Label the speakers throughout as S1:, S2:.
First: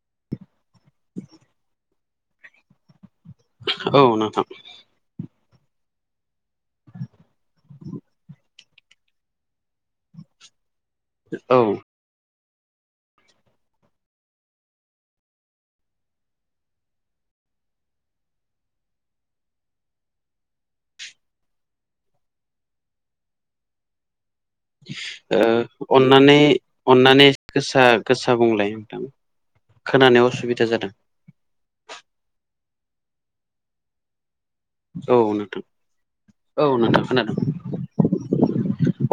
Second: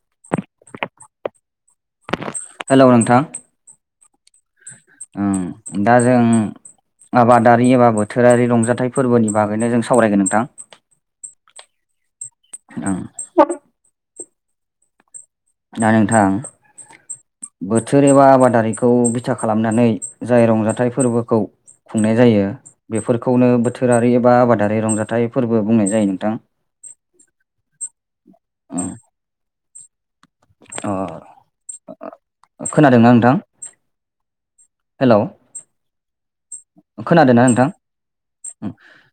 S1: [unintelligible]
S2: Hello नोंथां
S1: औ नोंथां
S2: दा जों आबादारि एबा बोथोरारि रंजाथाइ फोरबोनि बागैनो जों सावरायगोन नोंथां
S1: औ
S2: ओं दा नोंथां बोथोर एबा आबादारिखौ बिथा खालामनानै जाय रंजाथाइ फोरबोखौ खुंनाय जायो बेफोरखौनो बोथोरारि एबा आबादारि रंजाथाइ फोरबो बुंनाय जायो नोंथां
S1: अननानै अननानै गोसा गोसा बुंलाय
S2: ओम
S1: नोंथां खोनानो असुबिदा जादों
S2: अ खोनादोंना नोंथां हेलौ
S1: औ नोंथां औ नोंथां खोनादों
S2: खोनादोंना नोंथां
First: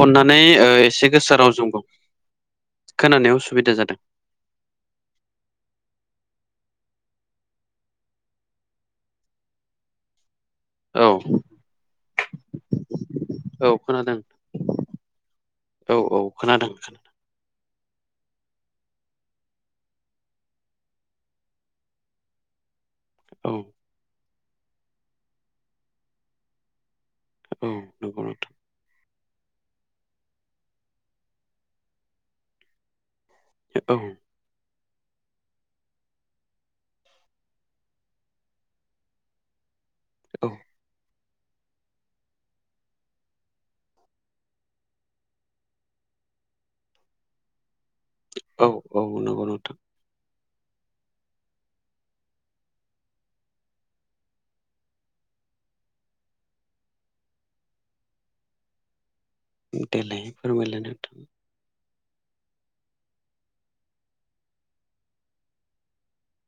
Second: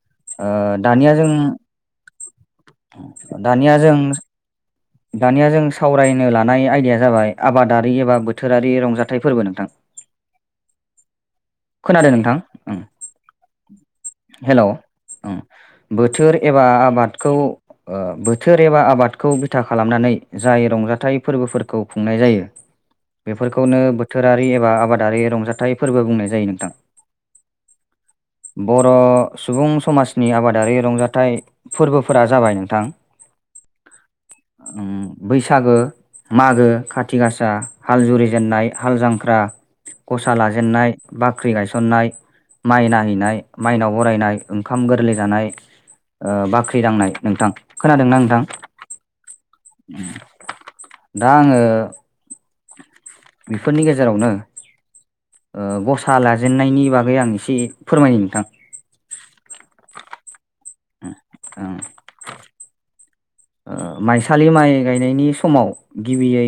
S1: अननानै
S2: ओ दानिया
S1: एसे गोसा राव जों खोनानायाव
S2: दानिया
S1: सुबिदा
S2: जों
S1: जादों
S2: दानिया जों सावरायनो लानाय आयदाया जाबाय आबादारि एबा बोथोरारि रंजाथाइ फोरबो नोंथां
S1: औ
S2: खोनादों नोंथां ओं
S1: औ खोनादों
S2: हेलौ
S1: औ औ
S2: बोथोर एबा
S1: खोनादों खोनादों
S2: आबादखौ बोथोर एबा आबादखौ बिथा खालामनानै जाय रंजाथाइ फोरबोफोरखौ खुंनाय जायो
S1: औ
S2: बेफोरखौनो बोथो- रारि एबा आबादारि रंजाथाइ फोरबो बुंनाय जायो नोंथां
S1: औ नंगौ नोंथां
S2: बर सुबुं समाजनि आबादारि रंजाथाइ फोरबोफोरा जाबाय नोंथां
S1: औ
S2: बैसागो मागो खाथि गासा हाल जुरिजेननाय हाल जांख्रा गसा
S1: औ
S2: लाजेेननाय बाख्रि गायसननाय माइ नायहैनाय माइनाव बरायनाय ओंखाम गोरलै जानाय बाख्रि दांनाय नोंथां खोनादोंना नोंथां
S1: औ औ नंगौ नोंथां
S2: दा आङो बेफोरनि गेजेरावनो ओ गसा लाजेननायनि बागै आं एसे फोरमायनि नोंथां
S1: देलाय फोरमायलाय नोंथां
S2: ओं ओ माइसालि माइ गायनायनि समाव गिबियै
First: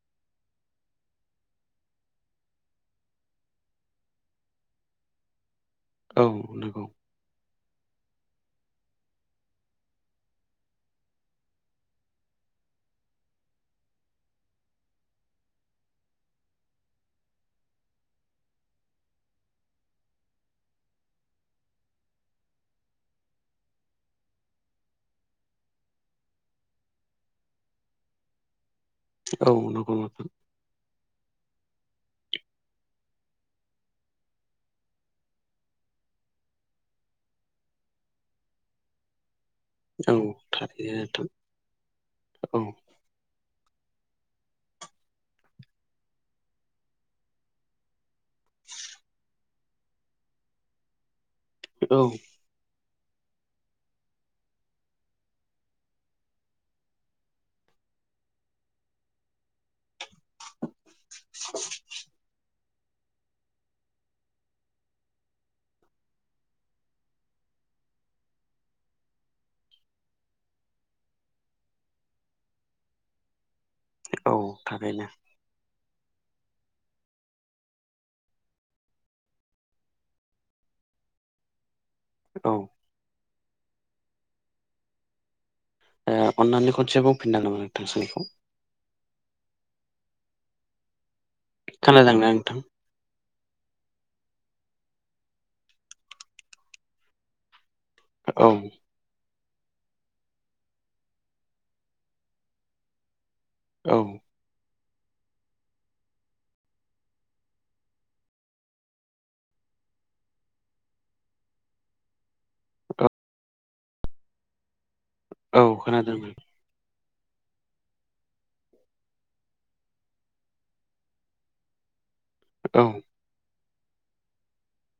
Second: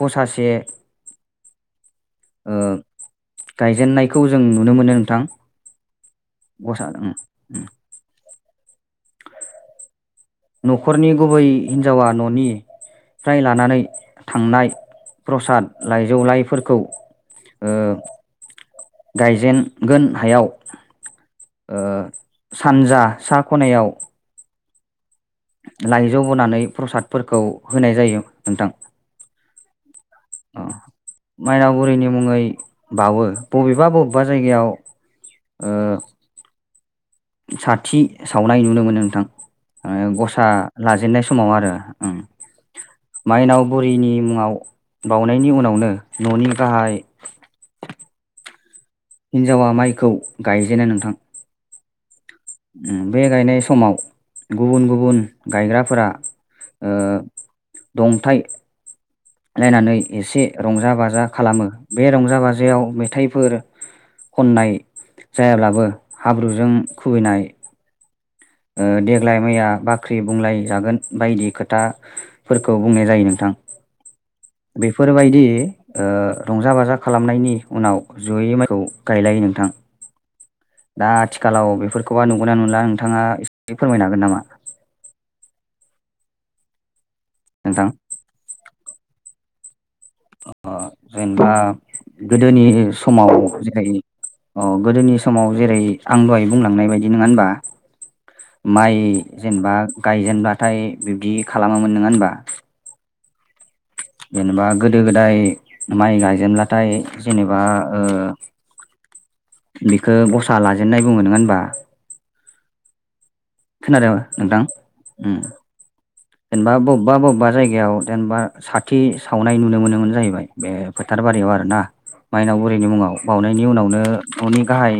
S2: गसासे ओ गायजेननायखौ जों नुनो मोनो नोंथां
S1: औ नंगौ
S2: ओम न'खरनि गुबै हिनजावा न'नि फ्राय लानानै थांनाय प्रसाद लाइजौलाइफोरखौ ओ गायजेनगोन हायाव ओ सानजा सा खनायाव लायजौ बनानै प्रसादफोरखौ होनाय जायो नोंथां।
S1: औ नंगौ नोंथां।
S2: अ माइनाव बुरैनि मुङै बावो। बबेबा बबेबा जायगायाव ओ साथि सावनाय नुनो मोनो नोंथां। ओ
S1: औ
S2: गसा
S1: थारैनो
S2: लाजेननाय समाव आरो ओ
S1: नोंथां
S2: माइनाव बुरिनि मुङाव बाउनायनि उनावनो न'नि गाहाइ
S1: [inaudible]
S2: हिन्जावा माइखौ गायजेनो नोंथां।
S1: औ।
S2: बे गायनाय समाव गुबुन गुबुन गायग्राफोरा ओ दंथाय लायनानै एसे रंजा बाजा खालामो। बे रंजा बाजा जायाव मेथाइफोर खननाय जायाब्लाबो हाब्रुजों खुबैनाय ओ देग्लाय माइया बाख्रि बुंलाय जागोन बायदि खोथाफोरखौ बुंनाय जायो नोंथां।
S1: औ थारैनो
S2: बेफोरबायदि ओ रंजा बाजा खालामनायनि उनाव जयै माइखौ गायलायो नोंथां। दा आथिखालाव बेफोरखौबा
S1: औ
S2: नुगोनना
S1: ओ
S2: नुला नोंथाङा एसे फोरमायनो हागोन नामा?
S1: ओ अन्नानै खनसे बुंफिननो नामा नोंथां सोंलुखौ।
S2: ओ जेनेबा
S1: खोनादोंना नोंथां
S2: गोदोनि समाव जेरै अ गोदोनि समाव जेरै आं दहाय बुंलांनाय बायदि नङा होनबा?
S1: औ
S2: माइ जेनेबा गायजेनबाथाय बिब्दि खालामामोन नङा होनबा?
S1: औ
S2: जेनोबा गोदो गोदाय माइ गायजेनब्लाथाय जेनेबा ओ बेखौ गसा लाजेननाय बुङो नोङा होनबा?
S1: [unintelligible]
S2: खोनादों नोंथां? उम
S1: औ खोनादों नों
S2: जेनेबा बबेबा बबेबा जायगायाव जेनेबा साथि सावनाय नुनो मोनोमोन जाहैबाय बे फोथारबारि आव आरोना मायनाव
S1: औ
S2: बुरैनि मुङाव बावनायनि उनावनो न'नि गाहाय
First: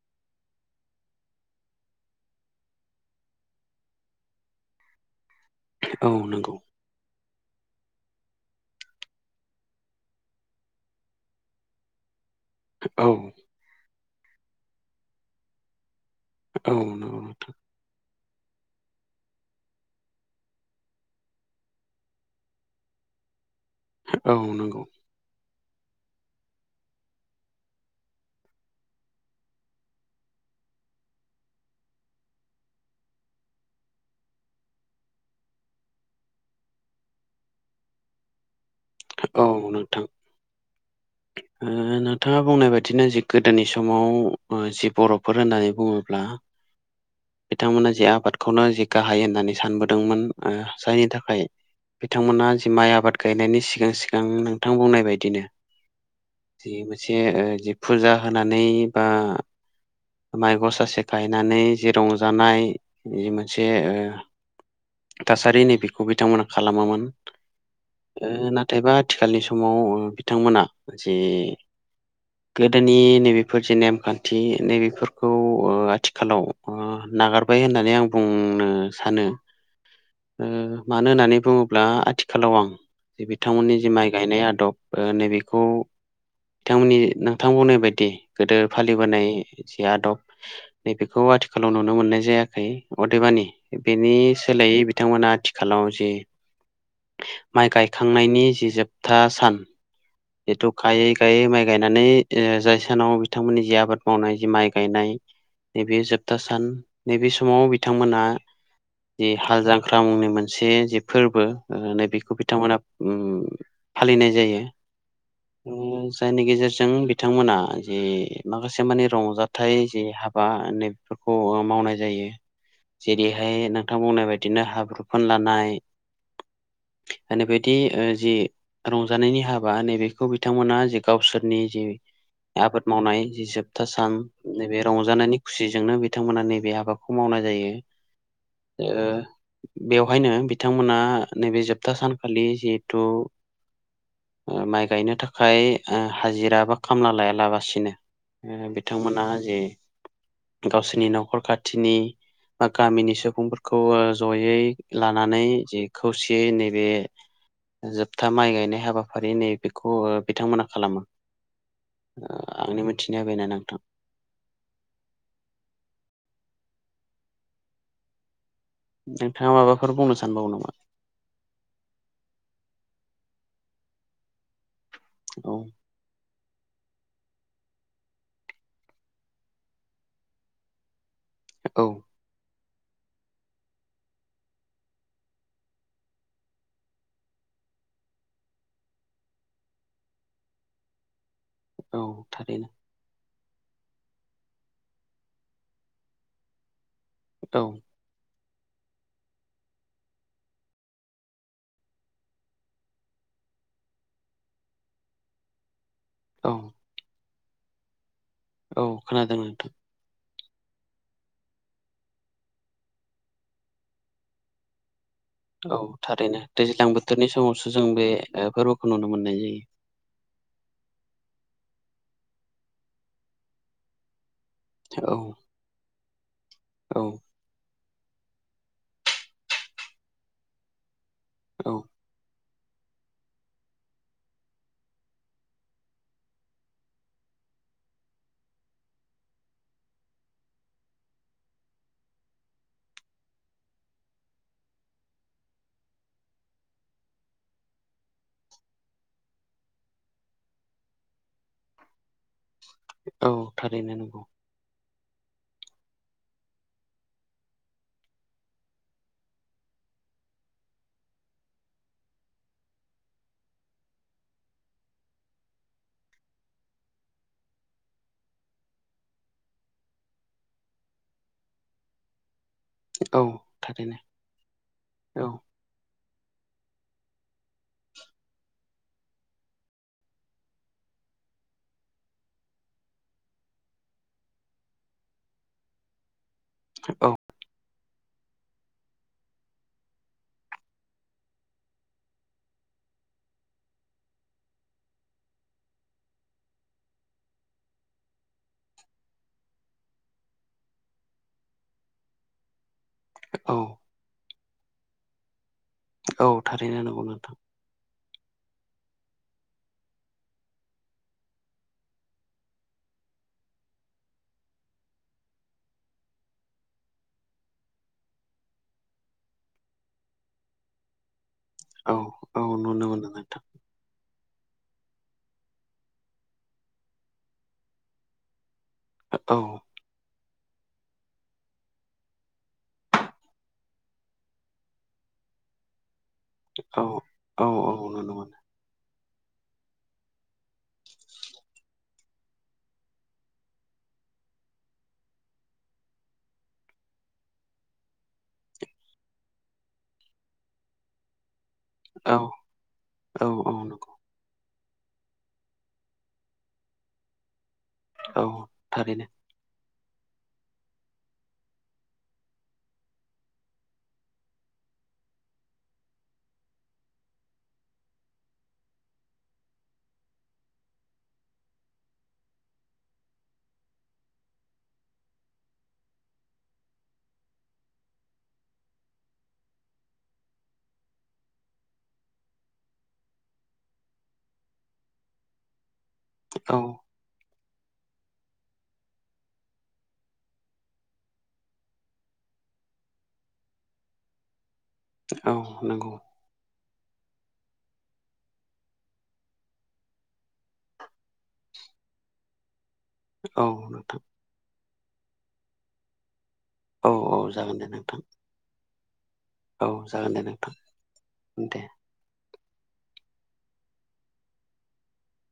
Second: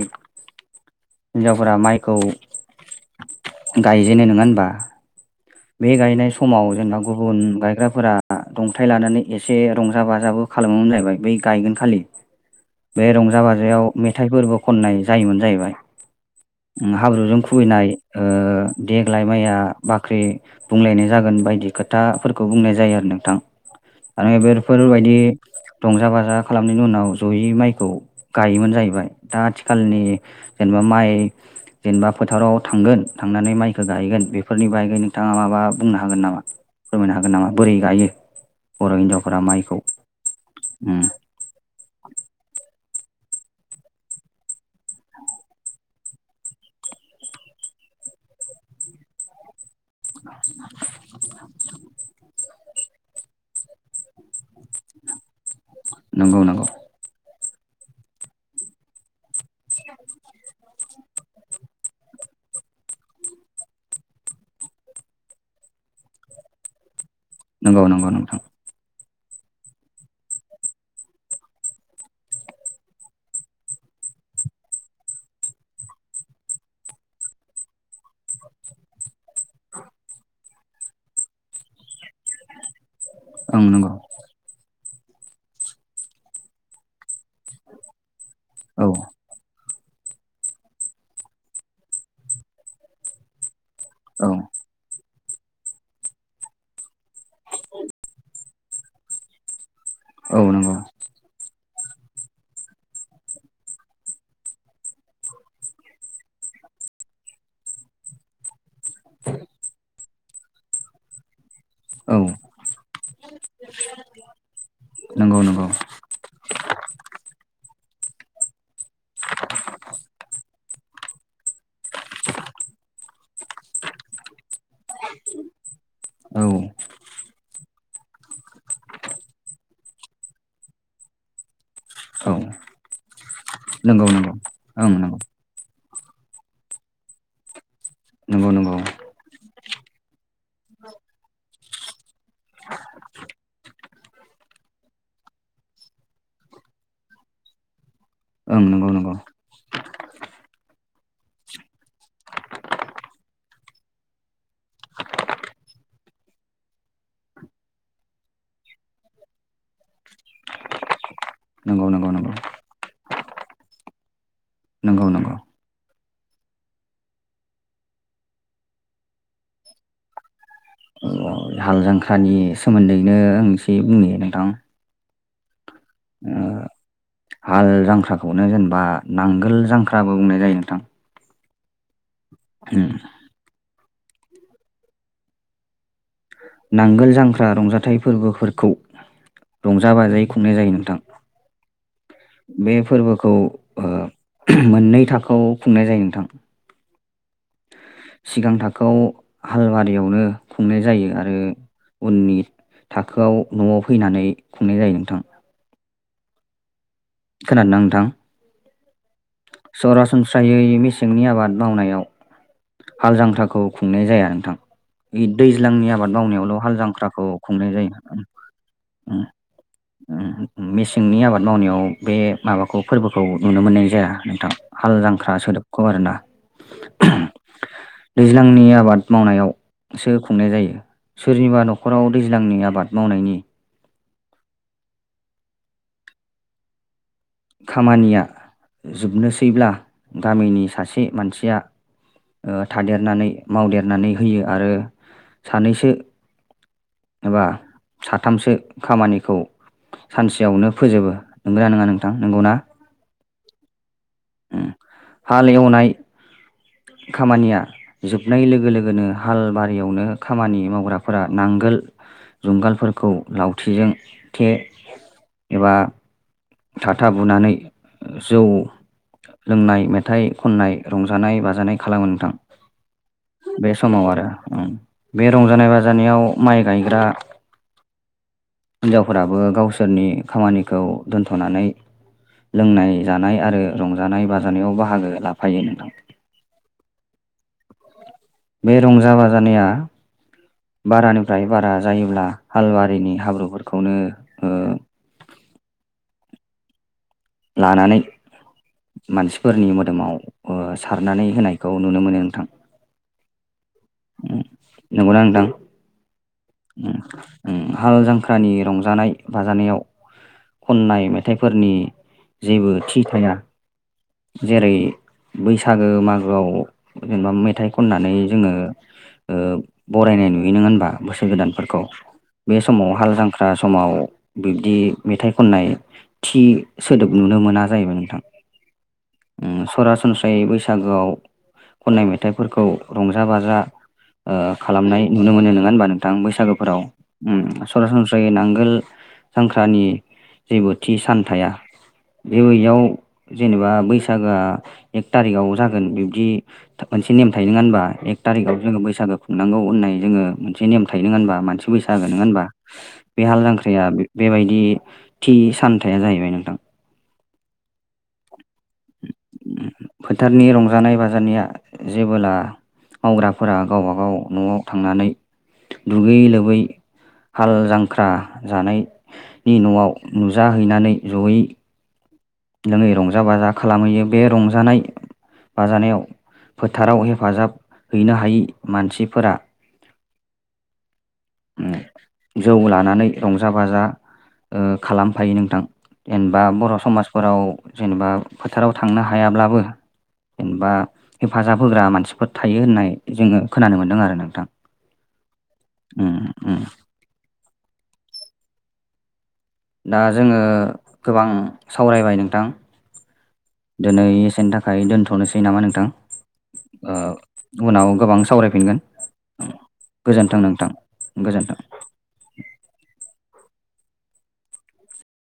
S2: हिनजावफोरा माइखौ गायजेनो नङा होनबा? बे
S1: औ
S2: गायनाय
S1: नंगौ
S2: समाव जोंना गुबुन गायग्राफोरा दंथाइ लानानै एसे रंजा बाजाबो खालामोमोन जाहैबाय बै गायगोन खालि।
S1: औ
S2: बे रंजा बाजायाव मेथाइफोरबो खननाय जायोमोन जाहैबाय।
S1: औ
S2: ओ
S1: नंगौ
S2: हाब्रुजों
S1: नोंथां
S2: खुबैनाय ओ देग्लाय माइया बाख्रि बुंलायनाय जागोन बायदि खोथाफोरखौ बुंनाय जायो आरो नोंथां आरो
S1: औ नंगौ
S2: बेफोरबायदि रंजा बाजा खालामनायनि उनाव जयै माइखौ गायोमोन जाहैबाय दा आथिखालनि जेनेबा माइ जेनेबा फोथाराव थांगोन, थांनानै माइखौ गायगोन बेफोरनि बागै नोंथाङा माबा बुंनो हागोन नामा फोरमायनो हागोन नामा? बोरै गायो। बर' हिनजावफोरा
S1: औ
S2: माइखौ
S1: नोंथां।
S2: उम
S1: ओ नोंथाङा बुंनाय बाय दिनो जि गोदोनि समाव ओ जि बर'फोर होननानै बुङोब्ला बिथांमोना जे आबादखौनो जि गाहाय होननानै सानबो
S2: [inaudible]
S1: बिथांमोना जि माइ आबाद गायनायनि सिगां सिगां नोंथां बुंनाय बायदिनो
S2: नंगौ नंगौ
S1: जि मोनसे ओ जि फुजा होनानै बा माइ गसासे गायनानै जि रंजानाय जि मोनसे ओ थासारि नैबेखौ बिथांमोना खालामामोन।
S2: नंगौ नंगौ नोंथां
S1: ओ नाथायबा आथिखालनि समाव बिथांमोना जे गोदोनि नैबेफोर जे नेमखान्थि नैबे बेफोरखौ ओ आथिखालाव ओ नागारबाय होननानै आं बुंनो सानो ओ मानो होननानै बुङोब्ला आथिखालाव आं
S2: ओं
S1: बिथांमोननि
S2: नंगौ
S1: जि माइ गायनाय आदब ओ नैबेखौ बिथांमोननि नोंथां बुंनाय बायदि गोदो
S2: औ
S1: फालिबोनाय जि आदब नैबेखौ आथिखालाव नुनो मोननाय जायाखै अदेबानि बेनि
S2: औ
S1: सोलायै बिथांमोना आथिखालाव जि माइ गायखांनायनि जि जोबथा सान
S2: औ
S1: बेथ'
S2: नंगौ
S1: गायै गायै माइ गायनानै ओ जाय सानाव बिथांमोननि जि आबाद मावनाय जि माइ गायनाय नैबे जोबथा सान नैबे समाव बिथांमोना जि हाल जांख्रा मुंनि मोनसे जि फोरबो ओ नै
S2: औ
S1: बेखौ बिथांमोना फालिनाय जायो
S2: नंगौ नंगौ
S1: उम जायनि गेजेरजों बिथांमोना जे माखा से माने रंजाथाइ जि हाबा माने बेफोरखौ मावनाय जायो जेरैहाय नोंथां बुंनाय बायदिनो हाब्रु फोनलानाय
S2: औ
S1: माने बिदि जि रंजानायनि हाब बा नैबेखौ बिथांमोना जे गावसोरनि जि
S2: औ
S1: आबाद मावनाय जि जोबथा
S2: नंगौ
S1: सान
S2: नंगौ
S1: नैबे
S2: ओं नंगौ
S1: रंजानायनि खुसिजोंनो बि थांमोना नैबे हाबाखौ मावनाय जायो।
S2: नंगौ नंगौ
S1: ओ बेवहायनो बिथांमोना नैबे जोब था सानखालि जिहेतु ओ माइ गायनो थाखाय ओ हाजिरा बा खामला लायालाबासिनो
S2: ओं
S1: ओ
S2: नंगौ नंगौ
S1: बिथांमोनहा जे गावसोरनि नखर खाथिनि बा गामिनि सुबुंफोरखौ जयै लानानै जि खौसेयै नैबे जोबथा माइ गायनाय हाबाफारि नै बेखौ ओ बिथांमोना खालामो
S2: नंगौ नंगौ नंगौ
S1: ओ आंनि मोथिनाया बेनो नोंथां
S2: नंगौ नंगौ
S1: नोंथाङा माबाफोर बुंनो सानबावो नामा
S2: नंगौ हाल जांख्रानि सोमोन्दैनो आं एसे बुंनि नोंथां
S1: औ
S2: ओ हाल जांख्राखौनो जेनेबा नांगोल जांख्राबो बुंनाय जायो नोंथां।
S1: औ
S2: उम नांगोल जांख्रा रंजाथाइ फोरबोफोरखौ रंजा बाजायै खुंनाय जायो नोंथां
S1: औ थारैनो
S2: बे फोरबोखौ ओ मोननै थाखोआव खुंनाय जायो नोंथां।
S1: औ
S2: सिगां थाखोआव हालवारियावनो खुंनाय जायो आरो उननि थाखोआव न'आव फैनानै खुंनाय जायो नोंथां
S1: औ
S2: खोनादोंना नोंथां?
S1: औ खोनादों नोंथां
S2: सरासनस्रायै मेसेंनि आबाद मावनायाव हाल जांख्राखौ खुंनाय जाया नोंथां
S1: औ
S2: दैज्लांनि आबाद
S1: थारैनो
S2: मावनायावल' हाल
S1: दैज्लां
S2: जांख्राखौ
S1: बोथोरनि समावसो
S2: खुंनाय
S1: जों बे ओ फोरबोखौ नुनो
S2: जायो
S1: मोननाय
S2: मेसेंनि आबाद मावनायाव बे माबाखौ फोरबोखौ नुनो मोननाय जाया नोंथां हाल
S1: जायो
S2: जांख्रा सोदोबखौ आर ना
S1: औ
S2: दैज्लांनि आबाद मावनायावसो खुंनाय जायो सोरनिबा
S1: औ
S2: न'खराव दैज्लांनि आबाद आबाद मावनायनि खामानिया जोबनोसैब्ला गामिनि सासे मानसिया ओ थादेरनानै मावदेरनानै होयो आरो सानैसो एबा साथामसो खामानिखौ सानसेयावनो फोजोबो नंगोना नङा नोंथां नंगौना?
S1: औ थारैनो नंगौ।
S2: उम हाल एवनाय खामानिया जोबनाय लोगो लोगोनो हाल बारियावनो खामानि मावग्राफोरा नांगोल जुंगालफोरखौ लावथिजों थे एबा थाथा बुनानै जौ लोंनाय मेथाइ खननाय रंजानाय बाजानाय खालामो नोंथां।
S1: औ
S2: बे
S1: थारैनो
S2: समाव आरो ओम बे
S1: औ
S2: रंजानाय बाजानायाव माइ गायग्रा हिन्जावफोराबो गावसोरनि खामानिखौ दोनथ'नानै लोंनाय जानाय आरो रंजानाय बाजानायाव बाहागो लाफायो नोंथां।
S1: औ।
S2: बे रंजा बाजानाया बारानिफ्राय बारा जायोब्ला हालवारिनि हाब्रुफोरखौनो ओ [inaudible] लानानै मानसिफोरनि मोदोमाव ओ सारनानै होनायखौ नुनो मोनो नोंथां।
S1: औ।
S2: नंगौना नोंथां?
S1: औ थारैनो
S2: उम
S1: नंगौ नोंथां
S2: उम हाल जांख्रानि रंजानाय बाजानायाव खननाय मेथाइफोरनि जेबो थि थाया। जेरै बैसागो मागोआव जेनेबा मेथाइ खननानै जोंङो ओ बरायनाय नुयो नङा होनबा बोसोर गोदान फोरखौ
S1: औ औ
S2: बे
S1: नुनो
S2: समाव
S1: मोनो
S2: हाल
S1: नोंथां
S2: जांख्रा समाव बिदि मेथाइ खननाय थि सोदोब नुनो मोना जाहैबाय नोंथां।
S1: औ
S2: उम सरासनस्रायै बैसागोआव खननाय मेथाइफोरखौ रंजा बाजा ओ खालामनाय नुनो मोनो नङा होनबा नों थां बैसागोफोराव
S1: औ
S2: उम
S1: औ औ नुनो
S2: सरासनस्रायै
S1: मोनो
S2: नांगोल जांख्रानि जेबो थि सान थाया बे बैयाव जेनेबा बैसागोआ एक थारिगाव जागोन बिबदि मोनसे नेम थायो नङा होनबा एक थारि कआव जोंङो बैसागु खुंनांगौ होननाय जोंङो मोनसे नेम थायो होनबा मान बैसागो
S1: औ
S2: नोंङा होनबा बे
S1: औ
S2: हाल
S1: औ
S2: जांख्राया
S1: नंगौ
S2: बेबायदि थि सानथाया जाहैबाय नोंथां।
S1: औ थारैनो।
S2: फोथारनि रंजानाय बाजानाया जेबोला मावग्राफोरा गावबागाव न'आव थांनानै दुगैयै लोबै हाल जांख्रा जानायनि न'आव नुजाहैनानै जयै लोंङै रंजा बाजा खालामहैयो बे रंजानाय बाजानायाव फोथाराव हेफाजाब हैनो हायि मानसिफोरा उम जौ लानानै रंजा बाजा ओ खालामफायो नोंथां। जेनेबा
S1: औ
S2: बर' समाजफोराव जेनेबा फोथाराव थांनो हायाब्लाबो जेनेबा हेफाजाब होग्रा मानसिफोर थायो होननाय जोंङो खोनानो मोनदों आरो नोंथां।
S1: औ। नंगौ
S2: उम उम। दा जोंङो गोबां सावरायबाय नोंथां।
S1: औ नोंथां।
S2: दिनै एसेनि थाखाय दोनथ'नोसै नामा नोंथां
S1: औ औ जागोन दे
S2: उनाव
S1: नोंथां
S2: गोबां सावरायफिनगोन
S1: औ जागोन दे
S2: गोजोन्थों नोंथां गोजोन्थों।
S1: दे